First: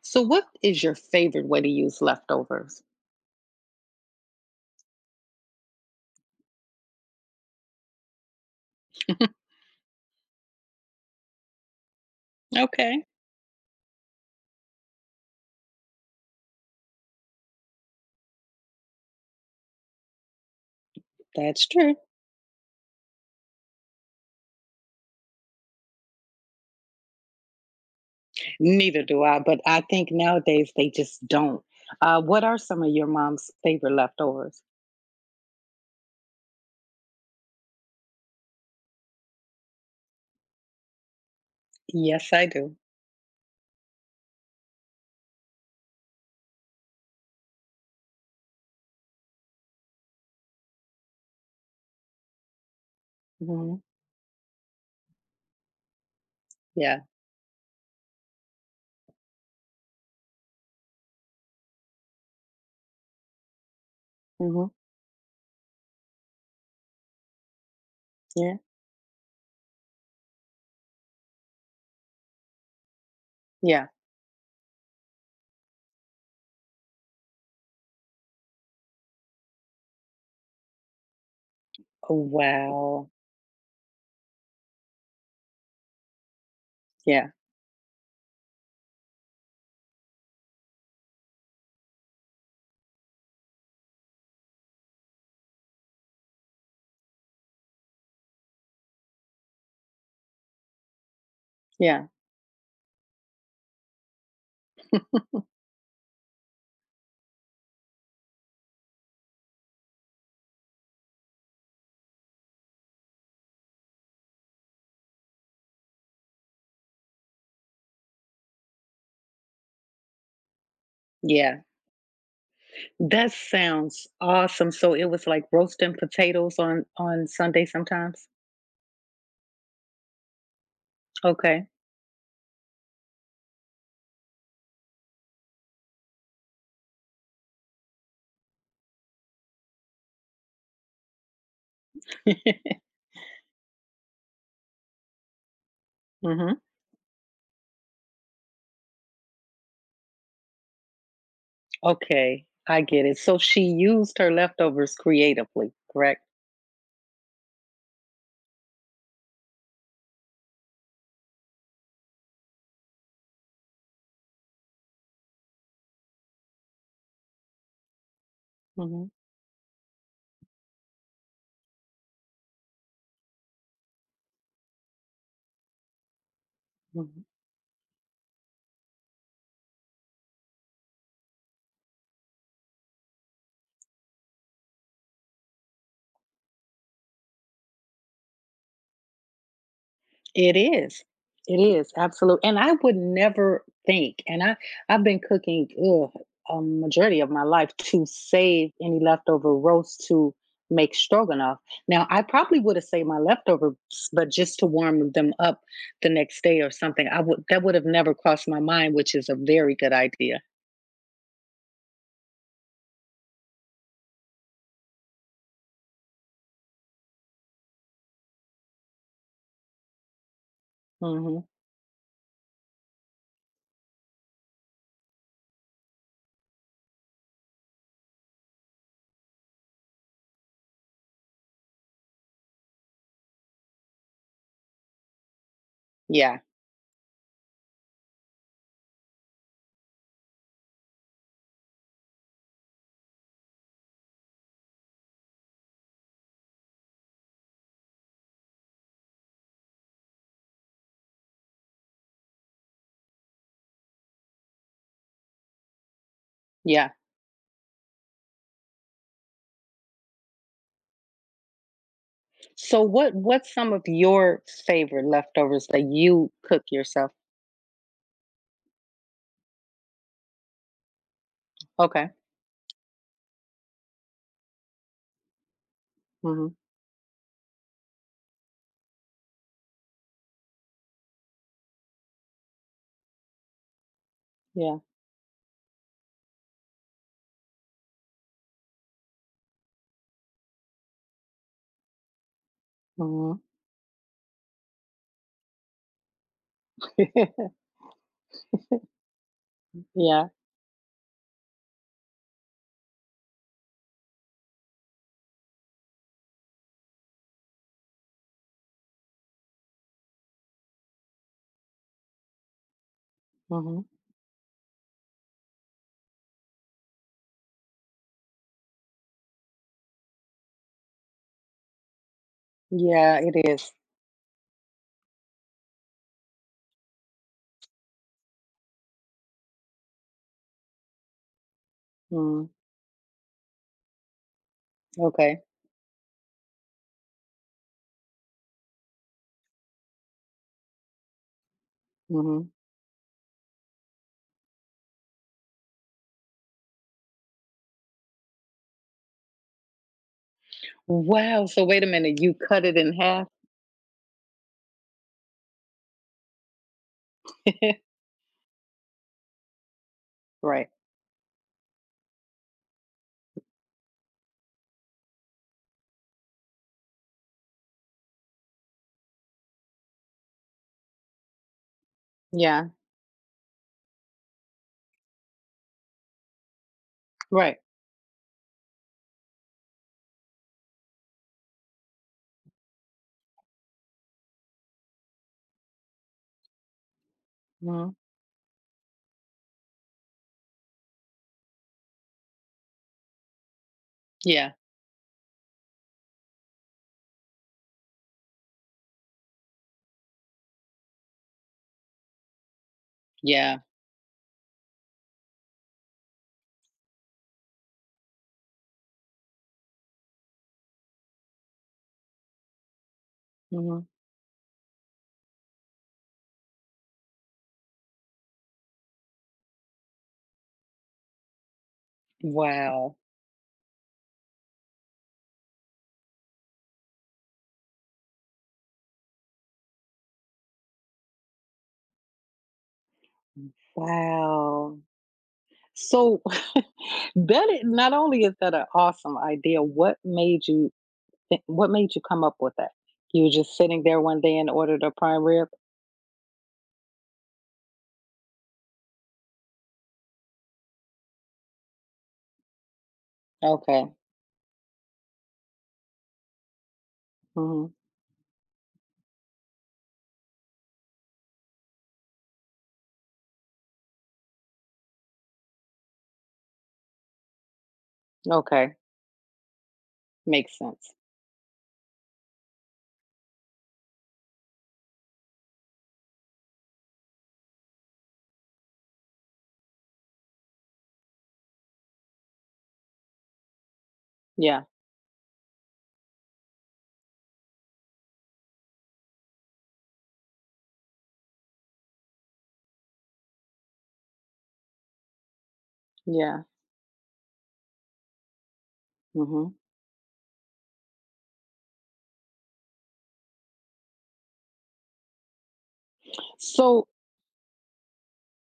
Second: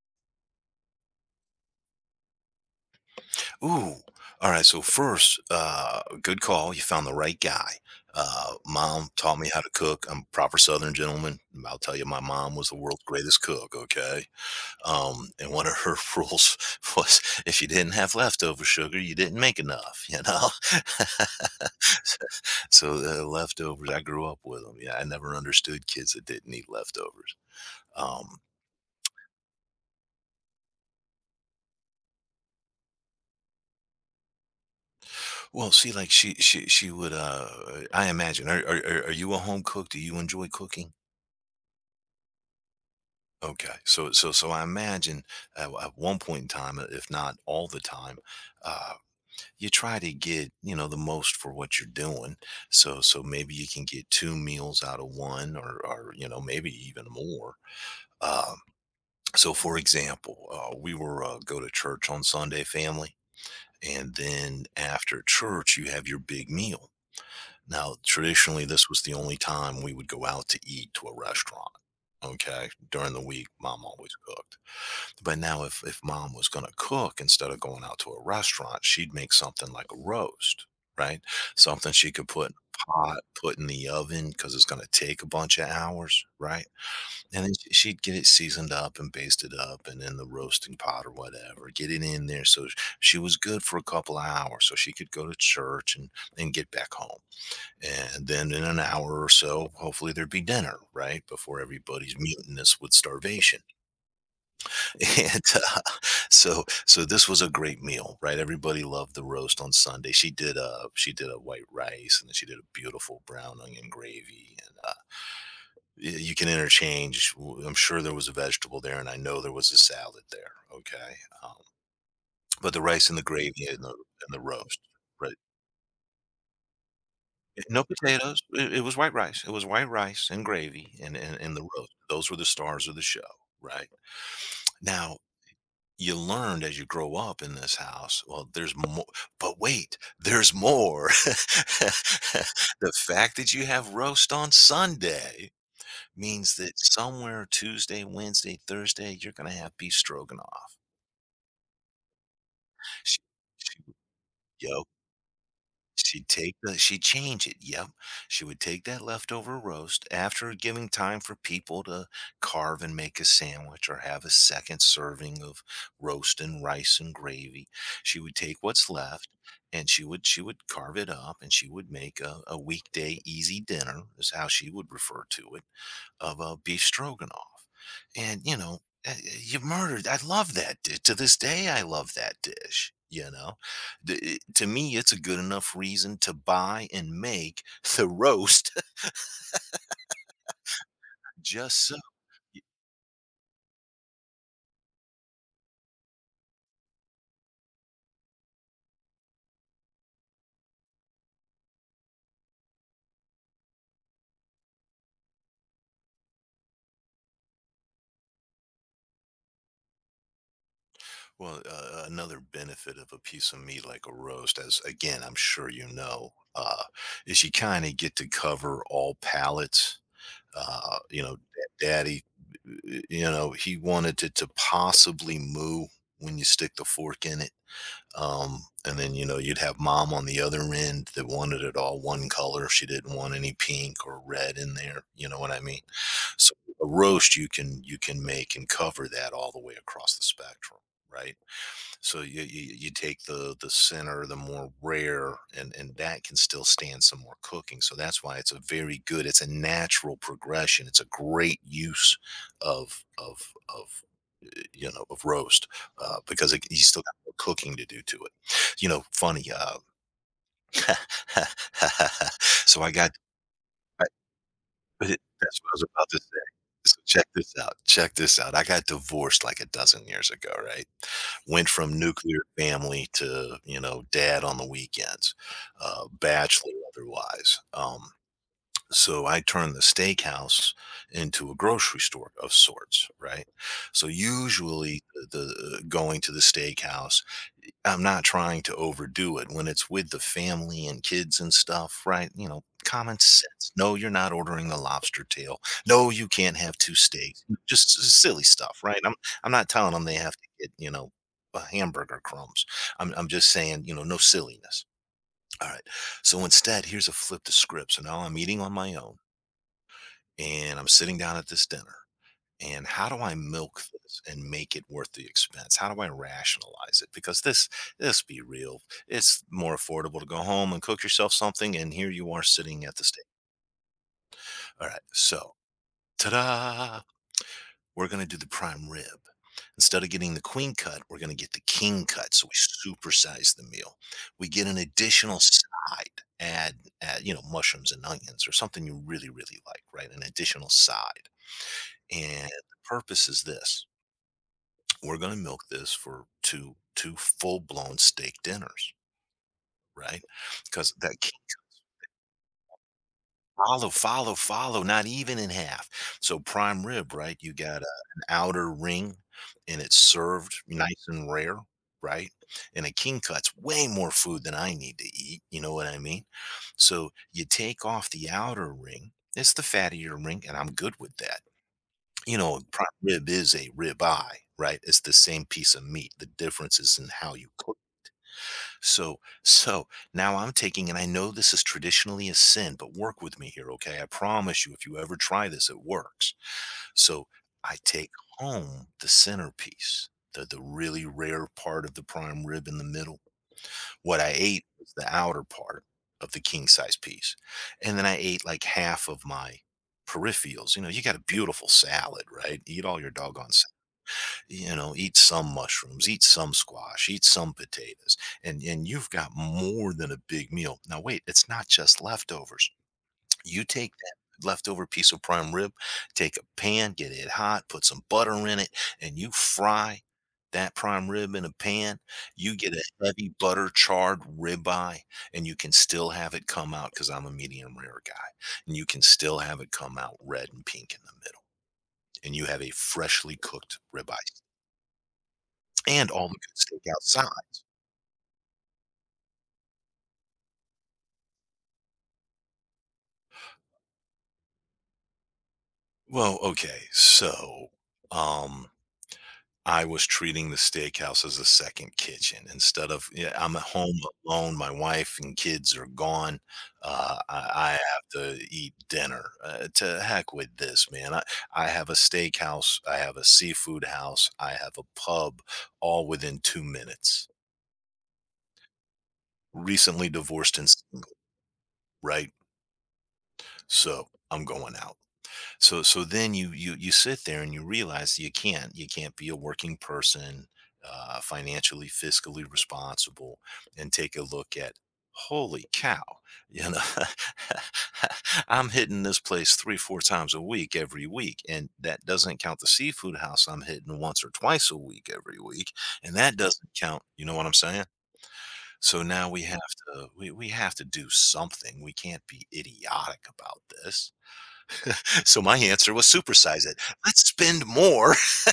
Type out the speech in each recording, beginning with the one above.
So, what is your favorite way to use leftovers? Ooh. All right. So first, good call. You found the right guy. Mom taught me how to cook. I'm a proper Southern gentleman. I'll tell you, my mom was the world's Okay, greatest cook. Okay. And one of her rules was if you didn't have leftover sugar, you didn't make enough, that's true. So the leftovers, I grew up with them. Yeah. I never understood kids that didn't eat leftovers. Um, Neither do I, but I think nowadays they just don't. What are some of your mom's favorite leftovers? well, see, like she would, I imagine, are you a home cook? Do you enjoy cooking? Yes, I do. Okay, so I imagine at one point in time, if not all the time, uh, you try to get you know the most for what you're doing. So maybe you Hmm. can get two meals out of one, or you know maybe Yeah. even more. Um, so for example, we were go to church on Sunday, family, and then Hmm. after church you have your big meal. Now Yeah. traditionally, this was the only time we would go out to eat to a restaurant. Okay, during the week, mom Yeah. always cooked, but now if mom was gonna cook instead of going out to a restaurant, she'd make something like a roast, right? Something she Oh, could put in a wow. pot, put in the oven because it's gonna take a bunch of hours, right? Yeah. And then sh she'd get it seasoned up and basted up and in the roasting pot or whatever, get it in there so she was good for a couple of hours so she could go to church and get back home. And then in an hour or so, hopefully there'd be dinner, right, before Yeah. everybody's mutinous with starvation. And, so this was a great meal, right? Everybody loved the roast on Sunday. She did a white rice, and then she did a beautiful brown onion gravy, and you can interchange. I'm sure there was a vegetable there, and I know there was a salad there. Okay, um, Yeah. but the rice and the That gravy sounds and the awesome. roast, So it was right? like roasting potatoes on Sunday No sometimes. potatoes. It was white rice. It was white rice and gravy, and, and the Okay. roast. Those were the stars of the show, right? Now you learned as you grow up in this house, well, there's more, but wait, there's more. The fact that you have roast on Sunday means Hmm. that somewhere Tuesday, Wednesday, Thursday, you're going to have beef stroganoff. Okay. I get it. She, So she she used her would leftovers creatively, correct? She'd take the she'd change it, yep. She would take that leftover roast after giving time for people to carve and make a sandwich or have a second serving of roast and rice and gravy. She would take what's Mhm, left and she would carve it up and she would make a weekday easy dinner is how she would refer to it of beef mhm. stroganoff. And, you know, you murdered. I love that. To this day, I love that dish. You know, to me, it's a good enough reason to buy and make the roast It is. It just is, so. absolute and I would never think and I've been cooking, ugh, a majority of my life to save any leftover roast to make stroganoff. Now, I probably would have saved my leftovers, but just to warm them up the next day or something, I would that would have never crossed my mind, which is a very good idea. Well, another benefit of a piece of meat like a roast, as again, I'm sure you know, is you kind of get to cover all palates. You know, Mhm. Daddy, you know, he wanted it to possibly moo when you stick the fork in it. And then, you know, you'd have mom on the other end that wanted it all one color. She didn't want any pink or red in there. You know what I mean? Yeah, So a roast you can make and cover that all the way across the spectrum, right? So you, you take the center, the more rare, and that can still stand some more cooking. So that's why it's a very good. It's a natural progression. It's a great use of you know of roast, because it, you yeah. still got more cooking to do to it. You know, funny. So So I got. what's some of your favorite But it that's leftovers what I that was about to you say. cook So yourself? check this out, check this out. I got divorced like a dozen years ago, right? Went from Okay. nuclear family to, you know, dad on the weekends, Mhm. bachelor otherwise. So I turned the steakhouse into a grocery store of sorts, right? So Yeah. usually the going to the steakhouse, I'm not trying to overdo it when it's with the family and kids and stuff, right? You know, common Mm-hmm. sense. No, you're not ordering the lobster tail. No, you can't have 2 steaks. Just s silly stuff, right? I'm not telling them they Yeah. have to get, you know, hamburger crumbs. I'm just saying, you know, no silliness. Alright. So instead, here's a flip the script. So now I'm eating on my own, and I'm sitting down at this dinner and how do I milk Mhm. this and make it worth the expense? How do I rationalize it? Because this, let's be real, it's more affordable to go home and cook yourself something, and here you are sitting at the Yeah, steak. it is. All right, so ta-da! We're gonna do the prime rib. Instead of getting the queen cut, we're gonna get the king cut. So Mm, we supersize the meal. We get an additional okay. side, add you know mushrooms and onions or something you really like, right? An additional side, and Mhm. the purpose is this. We're going to milk this for two full blown steak dinners, right? Because that Wow, so wait a minute, you cut it in half? follow, follow, not even in half. So prime rib, right? You got a, an outer ring, and it's served Right. nice and rare, right? And a king cut's way more food than I need to eat. You know what I mean? So you take off the outer ring. It's the fattier ring, and I'm good with that. You know, Yeah. prime rib is a rib eye, right? It's the same piece of meat. The difference is in how you Right. cook. So now I'm taking, and I know this is traditionally a sin, but work with me here, okay? I promise you, if you ever try this, it works. So I Mhm. take home the centerpiece, the really rare part of the prime rib in the middle. What I Yeah. ate was the outer part of the king size piece, and then I ate like half of my peripherals. You know, you got a beautiful salad, right? Eat all your doggone, Yeah. you know, eat some mushrooms, eat some squash, eat some potatoes, and you've got more than a big meal. Now wait, it's not just leftovers. You Mhm. take that leftover piece of prime rib, take a pan, get it hot, put some butter in it, and you fry that prime rib in a pan. You get a Wow. heavy butter charred ribeye, and you can still have it come out, because I'm a medium rare guy, and you can still have it come out red and pink in the middle, and you have a freshly cooked ribeye Wow. and So all the good steak that outside. is, not only is that an awesome idea, what made you thi what made you come up with that? You were just sitting there one day and ordered a prime rib? Well, okay, so, um, I was treating the steakhouse as a second kitchen instead of yeah, I'm at Okay. home alone, my wife and kids are gone, I Mhm. have to eat dinner, to heck with this, man, I have a steakhouse, I have a seafood house, I have a pub, all within 2 minutes. Okay. Recently divorced Makes and sense. single, right? So, I'm going out. So so then you sit there and you realize you can't be a working person, financially fiscally responsible, and take a look Yeah. at holy cow, you know, I'm hitting this place three four times a week every week, and that doesn't count the seafood house I'm hitting once or twice a week every week, and that Yeah. doesn't count. You know what I'm saying? So now we Mhm. have to we have to do something. We can't be idiotic about this. So my answer was supersize it. So Let's spend more.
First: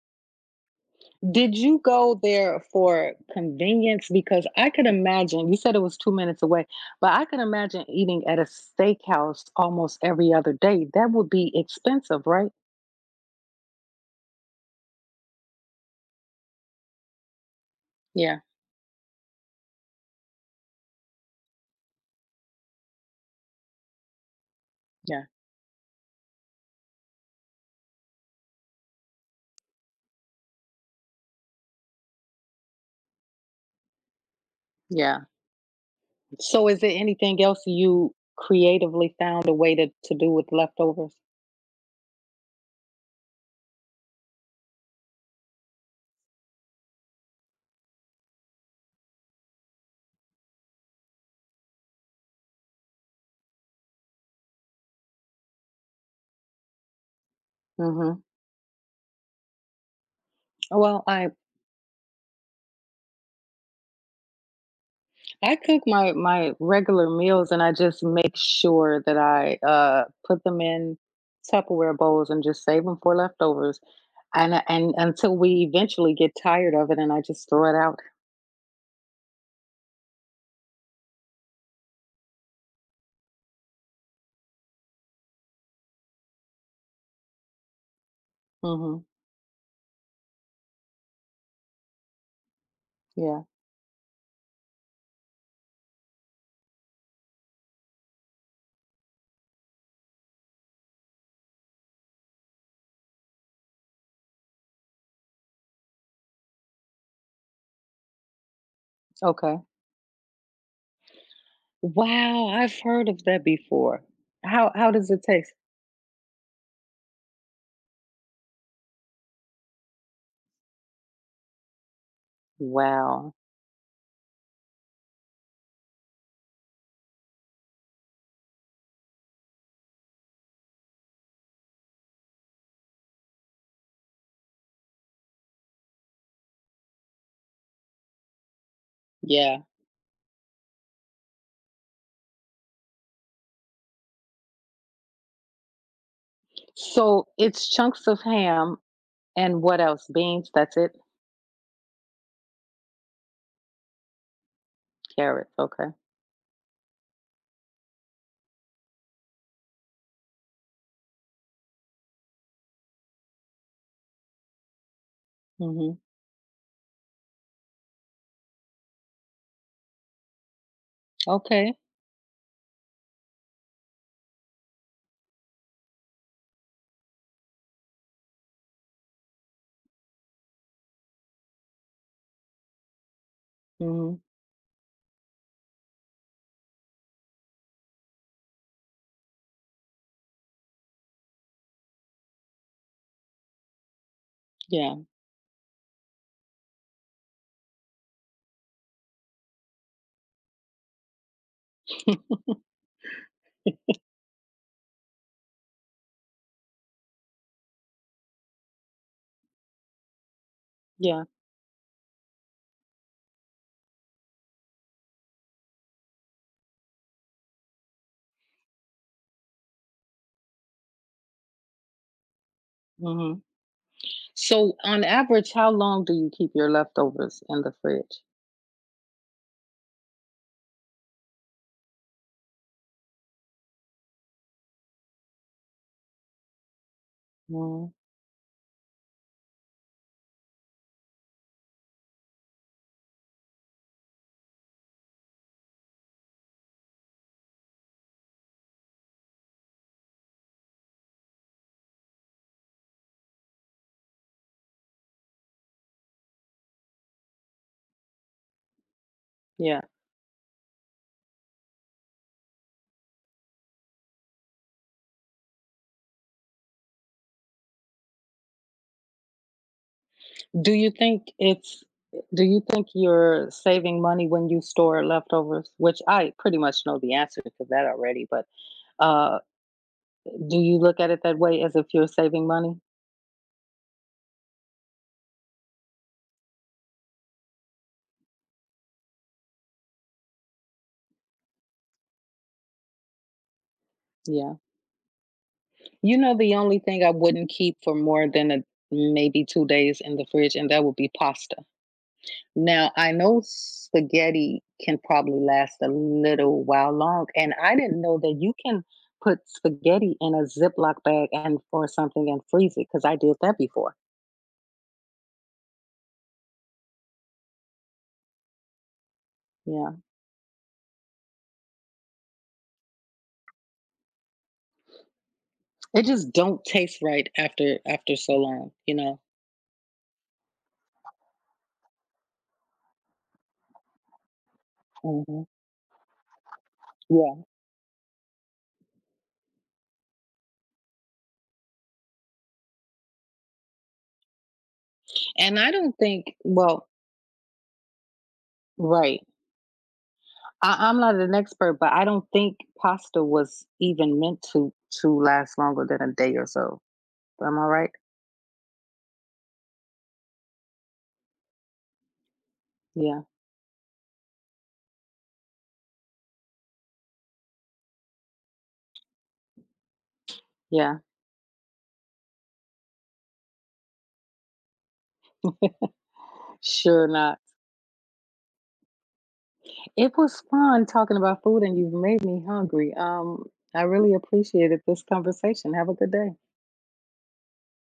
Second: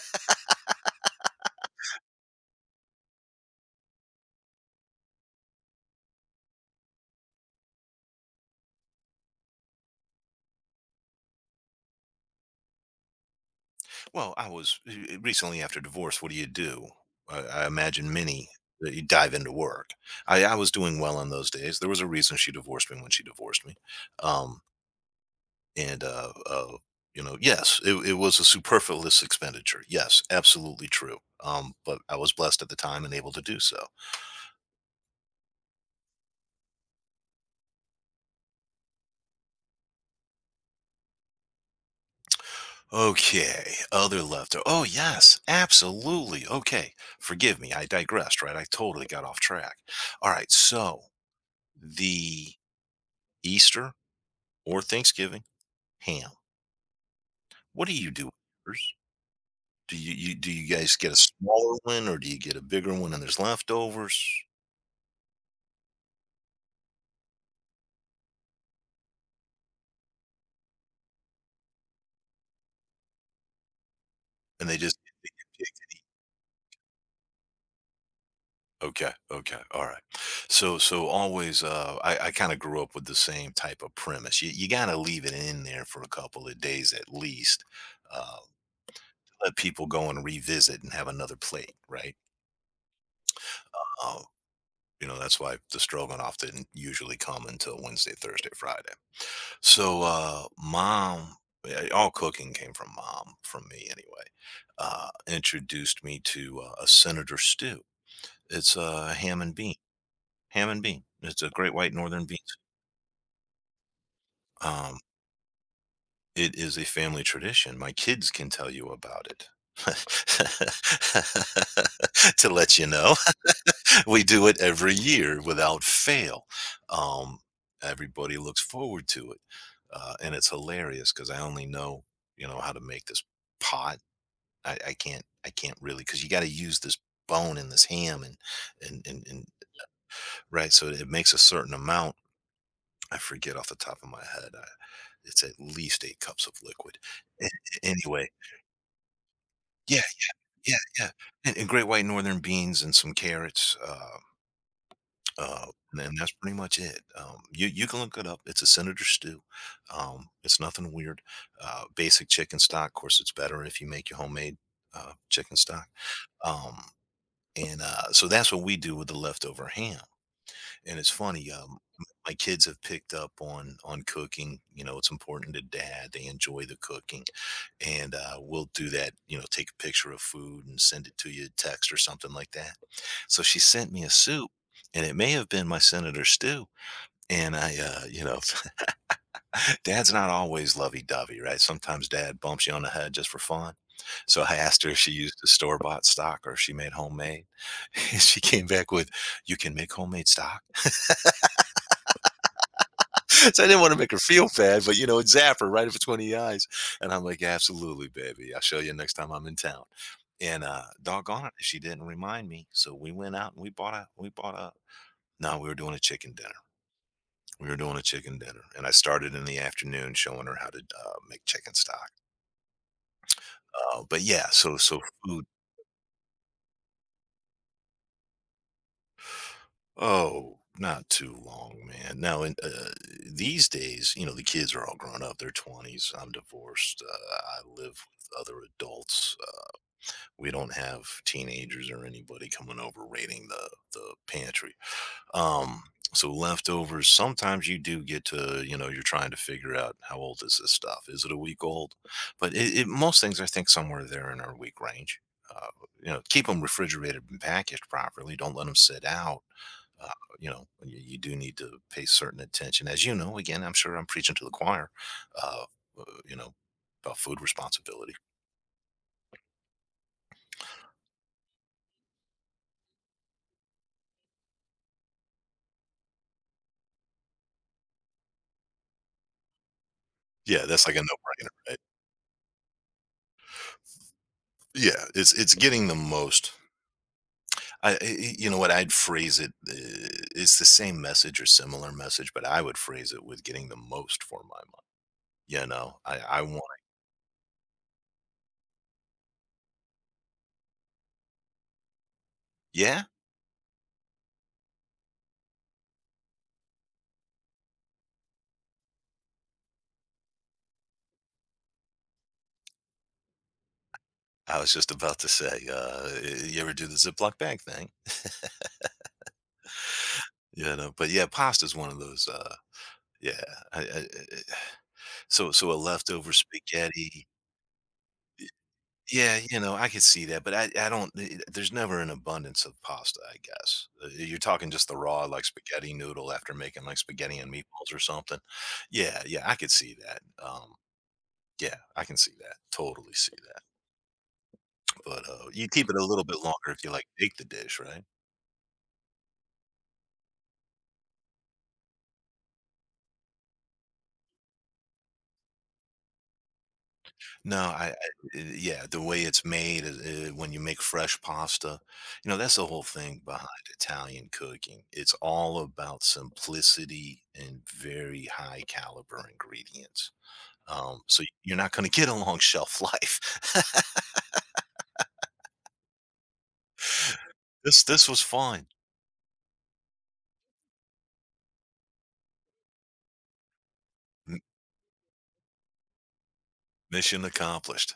did you go there for convenience? Because I could imagine, you said it was 2 minutes away, but I could imagine eating at a steakhouse almost every other day. That would be expensive, right? Well, I was recently after divorce. What do you do? I imagine Yeah, many that you dive into work. I was doing well in those days. There was a reason she divorced me when she divorced me. Um, yeah, and, you know, yes, it was a superfluous expenditure. Yes, absolutely true. But I was blessed at the time and able to do so. yeah. So, is there anything else you creatively found a way to do with leftovers? Okay, other leftover. Oh, yes, absolutely. Okay, forgive me. I digressed, right? I totally got off track. All right, so the Easter or Thanksgiving ham. What do you Hmm. do with yours? Do you, do you guys Well, get a I smaller one or do you get a bigger one and there's leftovers cook my regular meals and I just make sure that I put them in Tupperware bowls and just save them for leftovers. And they And just until we get picked? eventually get tired of it and I just throw it out. Okay, okay, all right. So always, I kind of grew up with the same type of premise. You got to leave it in there for a couple of days at least. Uh, Mhm. Let people go and revisit and have another plate, right? Yeah. Uh, that's why the stroganoff didn't usually come until Wednesday, Thursday, Friday. So, mom, yeah, all cooking came from mom, from me anyway, introduced me to a senator stew. It's a ham and Okay. bean, ham and bean. It's a great white northern Wow, beans. I've heard of that before. How Um, does it taste? it is a family tradition. My kids can tell you about it to let you know. Wow. We do it every year without fail. Um, everybody looks forward to it, and it's hilarious because I only know how to make this pot. I, I can't really because you got to use this bone and this ham and and Yeah. right. So it makes a certain amount. I forget off the top of my head. I, it's at least eight cups of liquid. So A- it's chunks of Anyway, ham and what yeah, else? Beans, yeah, that's it? yeah, and great white northern beans and some carrots. Carrots, Uh, okay. and that's pretty much it. You can look it up. It's a senator stew. It's nothing weird. Basic chicken stock. Of course, it's better if you make your homemade chicken stock. Mhm. Um, and so that's what we do with the leftover ham. And it's funny, Okay. My kids have picked up on cooking, you know, it's important to dad, they enjoy the cooking, and, we'll do that, you know, take a picture of food and send it to you, text or something like that. So she sent me a Mhm. soup, and it may have been my senator stew, and I, you know, dad's not always lovey-dovey, right? Sometimes dad bumps you on the head just for fun. So I asked her Yeah. if she used the store-bought stock or if she made homemade, and she came back with, "You can make homemade stock?" So I didn't want to make her feel bad, but you know, it zapped right in between the eyes. And I'm like, absolutely, baby. I'll show you next time I'm in town. And Yeah. doggone it, she didn't remind me. So we went out and we bought a No, we were doing a chicken dinner. We were doing a chicken dinner, and I started in the afternoon showing her how to make chicken stock. Mhm. But yeah, So on food. average, how long do you keep your leftovers in the fridge? Oh, not too long, man. Now, these days, you know, the kids are all grown up. They're twenties. I'm divorced. I Mhm. live with other adults. We don't have teenagers or anybody coming over raiding the pantry. Um, so leftovers. Sometimes you do get to, you know, you're trying to figure out how old is this stuff? Is it a week old? But most things, I think, somewhere there in our week range. Uh, you know, keep them refrigerated and packaged properly. Don't let them sit out. Yeah. Uh, you know, you do need to pay certain attention, as you know. Again, I'm sure I'm preaching to the choir. Uh, uh, you know, about food responsibility. Do you think it's do you think you're saving money when you store leftovers? Which I pretty much know the answer to that already, but uh, do Yeah, you that's like a look at no it that way brainer. as if you're saving money? Yeah, it's getting the most. You know what I'd phrase it. It's the same message or similar message, but I would phrase it with getting the most for Yeah. my money. You know, You know, I the want. only thing I wouldn't keep for more than a, maybe 2 days in the fridge, and that would be pasta. Now, Yeah, I know spaghetti can probably last a little while long, and I didn't know that you can put spaghetti in a Ziploc bag and or something and freeze it because I did that before. I was just about to say. You ever do the Ziploc bag thing? Yeah. You know, but yeah, pasta's one of those. Yeah, I, I, I- so so a It just leftover don't taste spaghetti. right after after so long, you know? Yeah, you know, I could see that, but I don't th- there's never an abundance of pasta, I guess. You're talking just the raw like Mhm. spaghetti noodle after making like spaghetti Yeah, and meatballs or something. Yeah, yeah, I could see that. Yeah, I can see that. Totally see that. But and you I keep it don't a little think bit longer if you like bake the dish, right? right. I'm not an expert, but I don't think pasta was even meant to last longer than a day or so. No, Am I right? I yeah, the way it's made is, when you make fresh pasta, you know, that's the whole thing Yeah, behind Italian cooking. It's all about simplicity and very high caliber ingredients. yeah. So you're not going to get a long shelf life. Sure not. This was fun. It was fun talking about food, and you've made me hungry. I really M- appreciated this conversation. Have a good day. Mission accomplished.